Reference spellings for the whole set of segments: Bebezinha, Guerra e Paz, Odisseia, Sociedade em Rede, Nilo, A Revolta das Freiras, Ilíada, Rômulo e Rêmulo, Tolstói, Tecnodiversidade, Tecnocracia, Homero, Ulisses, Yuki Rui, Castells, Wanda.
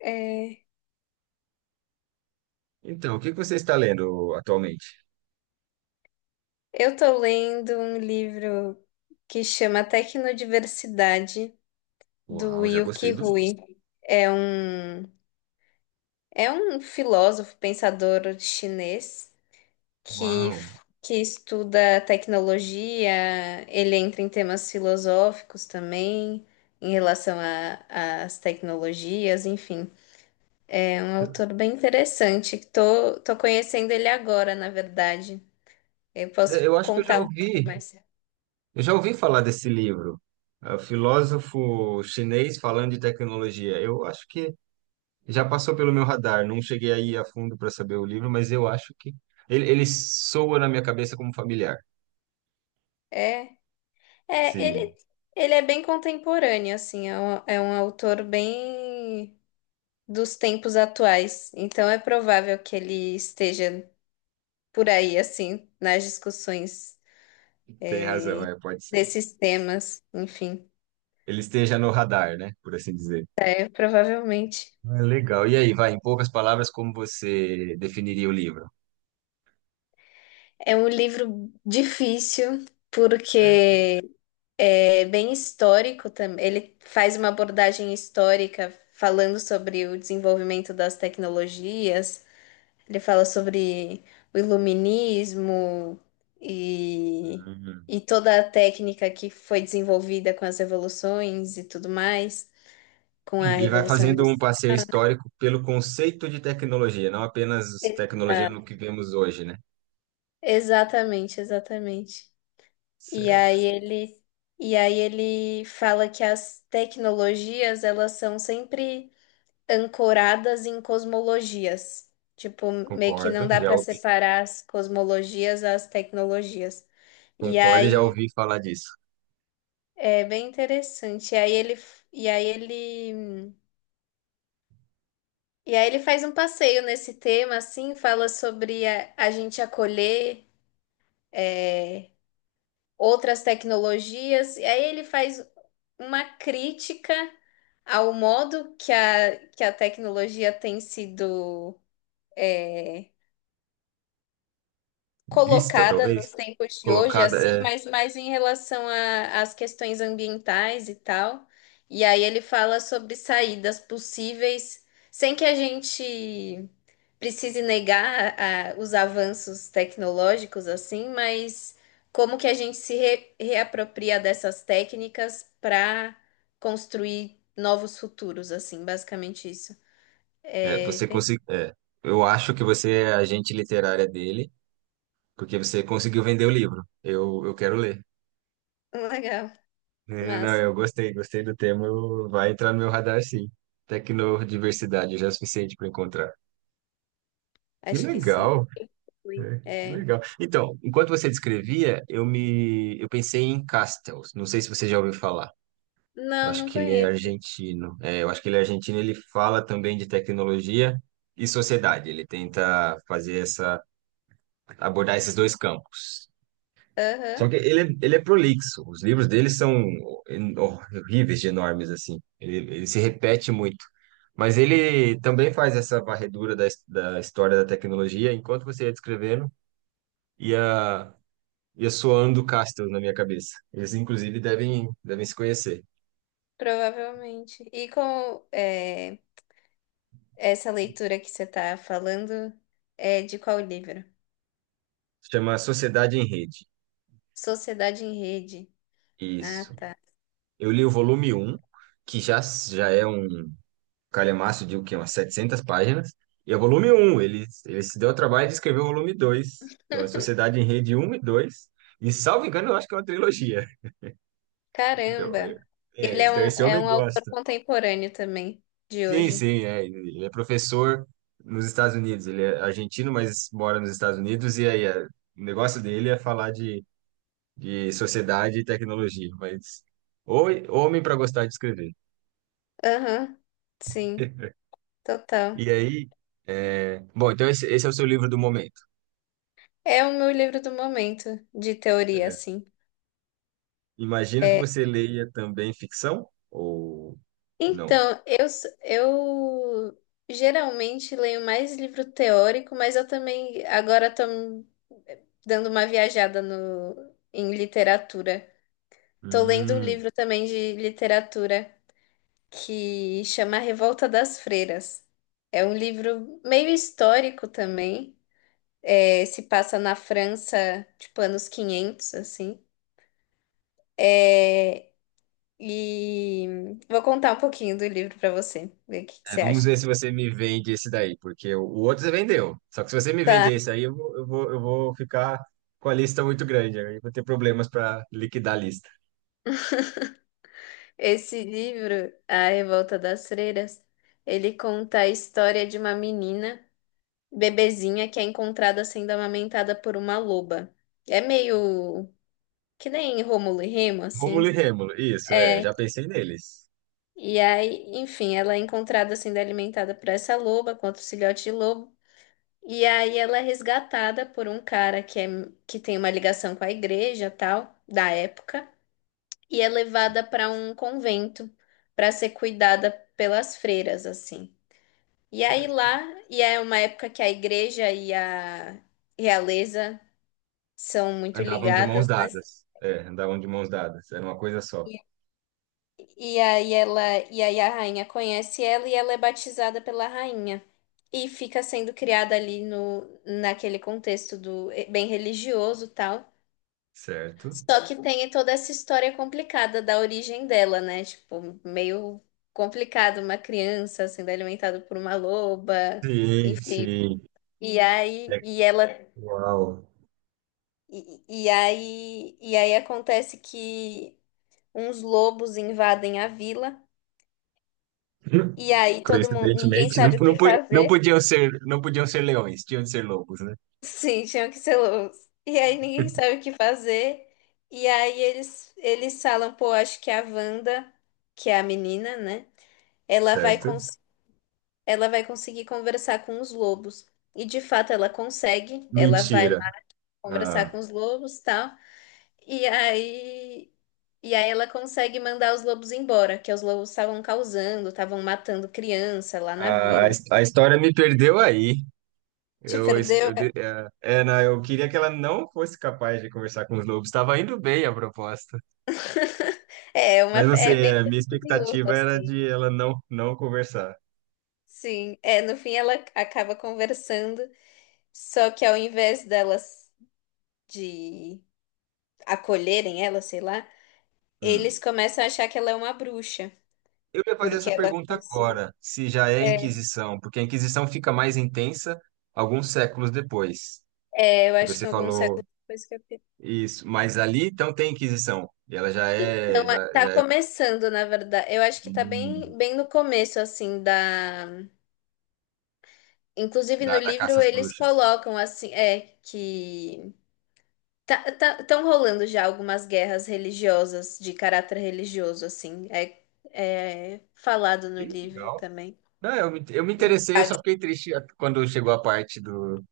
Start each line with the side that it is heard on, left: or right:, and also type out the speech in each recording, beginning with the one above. left: É,
right: Então, o que que você está lendo atualmente?
left: eu tô lendo um livro que chama Tecnodiversidade, do
right: Uau, já gostei
left: Yuki
right: do nome.
left: Rui. É um, é um filósofo, pensador chinês que,
right: Uau.
left: que estuda tecnologia. Ele entra em temas filosóficos também, em relação às tecnologias, enfim. É um autor bem interessante, que tô conhecendo ele agora, na verdade. Eu
right: É,
left: posso
right: Eu acho que
left: contar um pouco mais.
right: eu já ouvi falar desse livro. É, o filósofo chinês falando de tecnologia. Eu acho que já passou pelo meu radar, não cheguei aí a fundo para saber o livro, mas eu acho que ele soa na minha cabeça como familiar.
left: É. É,
right: Sim,
left: ele, ele é bem contemporâneo, assim, é um autor bem dos tempos atuais. Então é provável que ele esteja por aí, assim, nas discussões
right: tem razão, é, pode ser.
left: desses temas. Enfim,
right: Ele esteja no radar, né, por assim dizer.
left: é provavelmente.
right: É legal. E aí, vai, em poucas palavras, como você definiria o livro?
left: É um livro difícil, porque é bem histórico também. Ele faz uma abordagem histórica falando sobre o desenvolvimento das tecnologias. Ele fala sobre o iluminismo e,
right: Certo.
left: e toda a técnica que foi desenvolvida com as revoluções e tudo mais, com a
right: Ele vai
left: Revolução
right: fazendo um
left: Industrial.
right: passeio histórico pelo conceito de tecnologia, não apenas tecnologia no
left: Exato.
right: que vemos hoje, né?
left: Exatamente, exatamente. E
right: Certo.
left: aí ele, e aí ele fala que as tecnologias, elas são sempre ancoradas em cosmologias. Tipo, meio que não
right: Concordo,
left: dá
right: já
left: para
right: ouvi,
left: separar as cosmologias às tecnologias. E
right: concordo e já
left: aí
right: ouvi falar disso.
left: é bem interessante. E aí ele, e aí ele faz um passeio nesse tema, assim, fala sobre a gente acolher é, outras tecnologias. E aí ele faz uma crítica ao modo que que a tecnologia tem sido é,
right: Vista,
left: colocada
right: talvez,
left: nos tempos de hoje,
right: colocada,
left: assim,
right: é,
left: mas mais em relação às questões ambientais e tal. E aí ele fala sobre saídas possíveis, sem que a gente precise negar os avanços tecnológicos, assim, mas como que a gente se reapropria dessas técnicas para construir novos futuros, assim, basicamente isso.
right: é,
left: É
right: você
left: bem
right: conseguiu, é, eu acho que você é a agente literária dele, porque você conseguiu vender o livro. Eu quero ler.
left: legal,
right: É, não,
left: massa.
right: eu gostei, gostei do tema, vai entrar no meu radar, sim. Tecnodiversidade já é o suficiente para encontrar. Que
left: Acho que sim.
right: legal!
left: Fui.
right: É, que
left: É.
right: legal. Então, enquanto você descrevia, eu pensei em Castells. Não sei se você já ouviu falar. Eu
left: Não,
right: acho
left: não
right: que ele é
left: conheço.
right: argentino. É, eu acho que ele é argentino. Ele fala também de tecnologia e sociedade. Ele tenta fazer essa abordar esses dois campos. Só
left: Aham,
right: que ele, ele é prolixo. Os livros dele são horríveis de enormes assim. Ele se repete muito. Mas ele também faz essa varredura da, da história da tecnologia enquanto você ia descrevendo. Ia e Ando Castro na minha cabeça. Eles, inclusive, devem se conhecer.
left: provavelmente. Essa leitura que você tá falando, é de qual livro?
right: Chama Sociedade em Rede.
left: Sociedade em Rede. Ah,
right: Isso.
left: tá.
right: Eu li o volume um que já é um calhamaço de o quê? Umas 700 páginas. E é o volume um. Ele se deu ao trabalho de escrever o volume dois. Então, é Sociedade em Rede um e dois. E, salvo engano, eu acho que é uma trilogia. Então, é,
left: Caramba!
right: é, então esse
left: É
right: homem
left: um autor
right: gosta.
left: contemporâneo também, de
right: Sim,
left: hoje.
right: sim, é. Ele é professor nos Estados Unidos. Ele é argentino, mas mora nos Estados Unidos. E aí, é, o negócio dele é falar de sociedade e tecnologia, mas ou homem para gostar de escrever.
left: Aham, sim, total.
right: E aí, é, bom, então esse é o seu livro do momento.
left: É o meu livro do momento, de teoria,
right: É,
left: assim.
right: imagino que
left: É,
right: você leia também ficção ou não?
left: então eu geralmente leio mais livro teórico, mas eu também agora tô dando uma viajada no, em literatura. Tô lendo um
right: Hum.
left: livro também de literatura que chama A Revolta das Freiras. É um livro meio histórico também. É, se passa na França, tipo, anos 500 assim. É, e vou contar um pouquinho do livro para você, ver o que que
right: É,
left: você
right: vamos
left: acha.
right: ver se você me vende esse daí, porque o outro você vendeu. Só que se você me
left: Tá,
right: vender esse aí, eu vou ficar com a lista muito grande. Aí eu vou ter problemas para liquidar a lista.
left: esse livro, A Revolta das Freiras, ele conta a história de uma menina bebezinha que é encontrada sendo amamentada por uma loba. É meio que nem Rômulo e Remo,
right: Rômulo
left: assim.
right: e Rêmulo, isso, é, já pensei neles.
left: E aí, enfim, ela é encontrada sendo alimentada por essa loba, com outro filhote de lobo. E aí ela é resgatada por um cara que tem uma ligação com a igreja, tal, da época, e é
right: Sim,
left: levada para um convento para ser cuidada pelas freiras, assim. E aí
right: certo.
left: lá, e é uma época que a igreja e a realeza são muito
right: Andavam de mãos
left: ligadas, né?
right: dadas. É, andavam de mãos dadas. Era uma coisa só.
left: E, e aí ela, e aí a rainha conhece ela e ela é batizada pela rainha. E fica sendo criada ali no, naquele contexto do bem religioso e tal.
right: Certo?
left: Só que tem toda essa história complicada da origem dela, né? Tipo, meio complicado uma criança sendo alimentada por uma loba,
right: Sim,
left: enfim.
right: sim.
left: E
right: É,
left: aí, e ela,
right: uau.
left: e aí acontece que uns lobos invadem a vila.
right: Hum.
left: E aí todo mundo, ninguém
right: Coincidentemente, não,
left: sabe o que
right: não, não
left: fazer.
right: podiam ser, não podiam ser leões, tinham de ser lobos, né?
left: Sim, tinham que ser lobos. E aí ninguém sabe o que fazer. E aí eles falam, pô, acho que a Wanda, que é a menina, né? Ela vai
right: Certo?
left: cons ela vai conseguir conversar com os lobos. E de fato ela consegue. Ela vai lá
right: Mentira.
left: conversar
right: Ah,
left: com os lobos, tal. E aí e aí ela consegue mandar os lobos embora, que os lobos estavam causando, estavam matando criança lá na
right: a,
left: vila.
right: a história me perdeu aí.
left: Te
right: Eu,
left: perdeu?
right: eu, é, é, não, eu queria que ela não fosse capaz de conversar com os lobos. Estava indo bem a proposta. Mas não
left: É
right: sei,
left: bem
right: a minha
left: curioso,
right: expectativa era
left: assim.
right: de ela não, não conversar.
left: Sim, é, no fim ela acaba conversando, só que ao invés delas de acolherem ela, sei lá,
right: Hum.
left: eles começam a achar que ela é uma bruxa,
right: Eu ia fazer
left: porque
right: essa
left: ela
right: pergunta
left: conseguiu.
right: agora, se já é a
left: É,
right: Inquisição, porque a Inquisição fica mais intensa alguns séculos depois.
left: eu
right: E
left: acho que
right: você
left: em alguns
right: falou
left: séculos depois que eu...
right: isso, mas ali então tem Inquisição, e ela já é
left: Então, é,
right: já,
left: tá
right: já é
left: começando, na verdade. Eu acho que tá
right: hum,
left: bem, bem no começo, assim, da... Inclusive no
right: da, da
left: livro
right: caça às
left: eles
right: bruxas.
left: colocam, assim, que... tá, tão rolando já algumas guerras religiosas, de caráter religioso, assim. É, é falado no
right: Que
left: livro
right: legal.
left: também.
right: Não, eu me
left: E-
right: interessei, eu só fiquei triste quando chegou a parte do,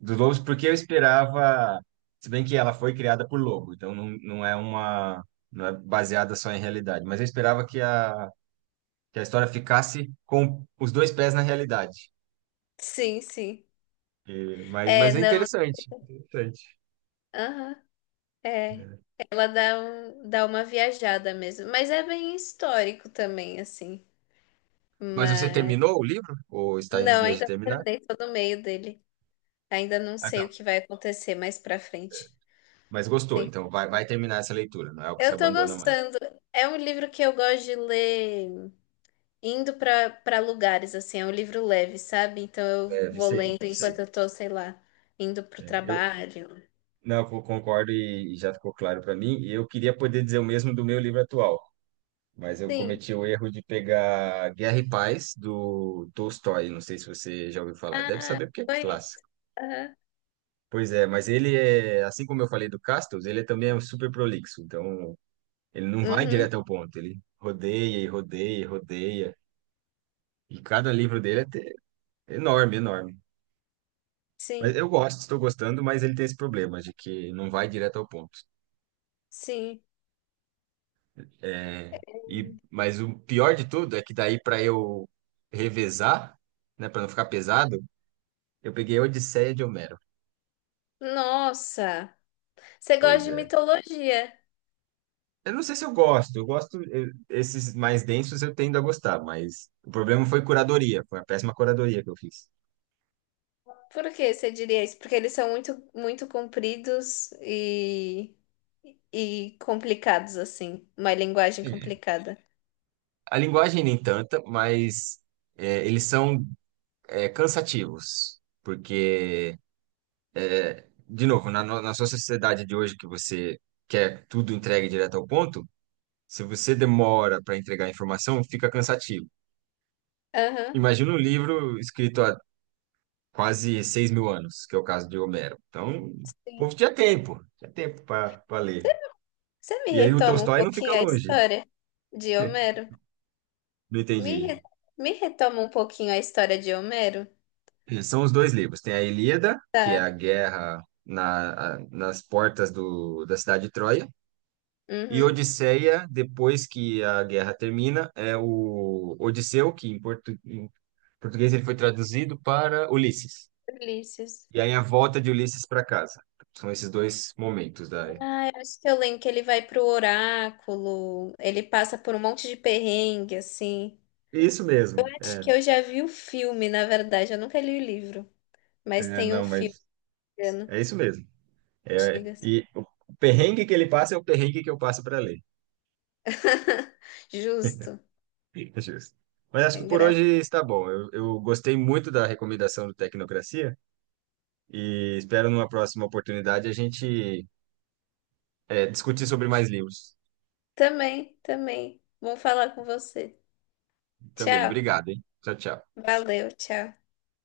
right: dos lobos, porque eu esperava, se bem que ela foi criada por lobo, então não, não é uma, não é baseada só em realidade, mas eu esperava que a história ficasse com os dois pés na realidade.
left: Sim, sim.
right: E-
left: É,
right: mas é
left: não.
right: interessante, interessante.
left: Aham, é.
right: É.
left: Dá uma viajada mesmo. Mas é bem histórico também, assim.
right: Mas você
left: Mas.
right: terminou o livro? Ou está em
left: Não,
right: vias de
left: ainda não
right: terminar?
left: terminei, tô no meio dele. Ainda não
right: Ah,
left: sei
right: tá.
left: o que vai acontecer mais pra frente.
right: Mas gostou,
left: Tem...
right: então vai, vai terminar essa leitura, não é o que se
left: Eu tô
right: abandona mais.
left: gostando. É um livro que eu gosto de ler. Indo pra para lugares, assim, é um livro leve, sabe? Então eu
right: É,
left: vou
right: sei,
left: lendo enquanto
right: sei.
left: eu tô, sei lá, indo pro
right: É, eu
left: trabalho.
right: não, eu concordo e já ficou claro para mim. E eu queria poder dizer o mesmo do meu livro atual, mas eu
left: Sim.
right: cometi o erro de pegar Guerra e Paz, do Tolstói. Não sei se você já ouviu falar. Deve
left: Ah,
right: saber porque é
left: foi isso.
right: clássico.
left: Aham.
right: Pois é, mas ele é, assim como eu falei do Castles, ele também é um super prolixo. Então, ele não vai
left: Uhum.
right: direto ao ponto. Ele rodeia e rodeia e rodeia. E cada livro dele é enorme, enorme. Mas
left: Sim,
right: eu gosto, estou gostando, mas ele tem esse problema de que não vai direto ao ponto.
left: sim.
right: É, e, mas o pior de tudo é que daí para eu revezar, né, para não ficar pesado, eu peguei a Odisseia de Homero.
left: Nossa, você gosta
right: Pois
left: de
right: é.
left: mitologia.
right: Eu não sei se eu gosto. Eu gosto, esses mais densos eu tendo a gostar, mas o problema foi curadoria. Foi a péssima curadoria que eu fiz.
left: Por que você diria isso? Porque eles são muito, muito compridos e complicados, assim. Uma linguagem
right: É.
left: complicada.
right: A linguagem nem tanta, mas é, eles são é, cansativos. Porque, de novo, na, na sua sociedade de hoje que você quer tudo entregue direto ao ponto, se você demora para entregar a informação, fica cansativo.
left: Aham.
right: Imagina um livro escrito há quase 6.000 anos, que é o caso de Homero. Então, o
left: Sim.
right: povo tinha tempo para ler.
left: Você me
right: E aí o
left: retoma um
right: Tolstói não fica
left: pouquinho a
right: longe,
left: história de Homero?
right: não
left: Me,
right: entendi.
left: re- me retoma um pouquinho a história de Homero.
right: São os dois livros. Tem a Ilíada, que é a guerra nas portas da cidade de Troia, e
left: Uhum.
right: Odisseia, depois que a guerra termina, é o Odisseu, que em, em português ele foi traduzido para Ulisses.
left: Ulisses.
right: E aí a volta de Ulisses para casa. São esses dois momentos da...
left: Ah, eu acho que eu lembro que ele vai pro oráculo, ele passa por um monte de perrengue, assim.
right: Isso mesmo,
left: Acho
right: é.
left: que eu já vi o filme, na verdade, eu nunca li o livro, mas
right: É,
left: tem um
right: não,
left: filme,
right: mas
left: né,
right: é isso mesmo. É,
left: antigas.
right: e o perrengue que ele passa é o perrengue que eu passo para ler.
left: Justo,
right: Justo. Mas acho
left: é
right: que por
left: engraçado.
right: hoje está bom. Eu gostei muito da recomendação do Tecnocracia e espero numa próxima oportunidade a gente eh, discutir sobre mais livros
left: Também, também. Bom falar com você.
right: também.
left: Tchau,
right: Obrigado, hein? Tchau, tchau.
left: valeu, tchau.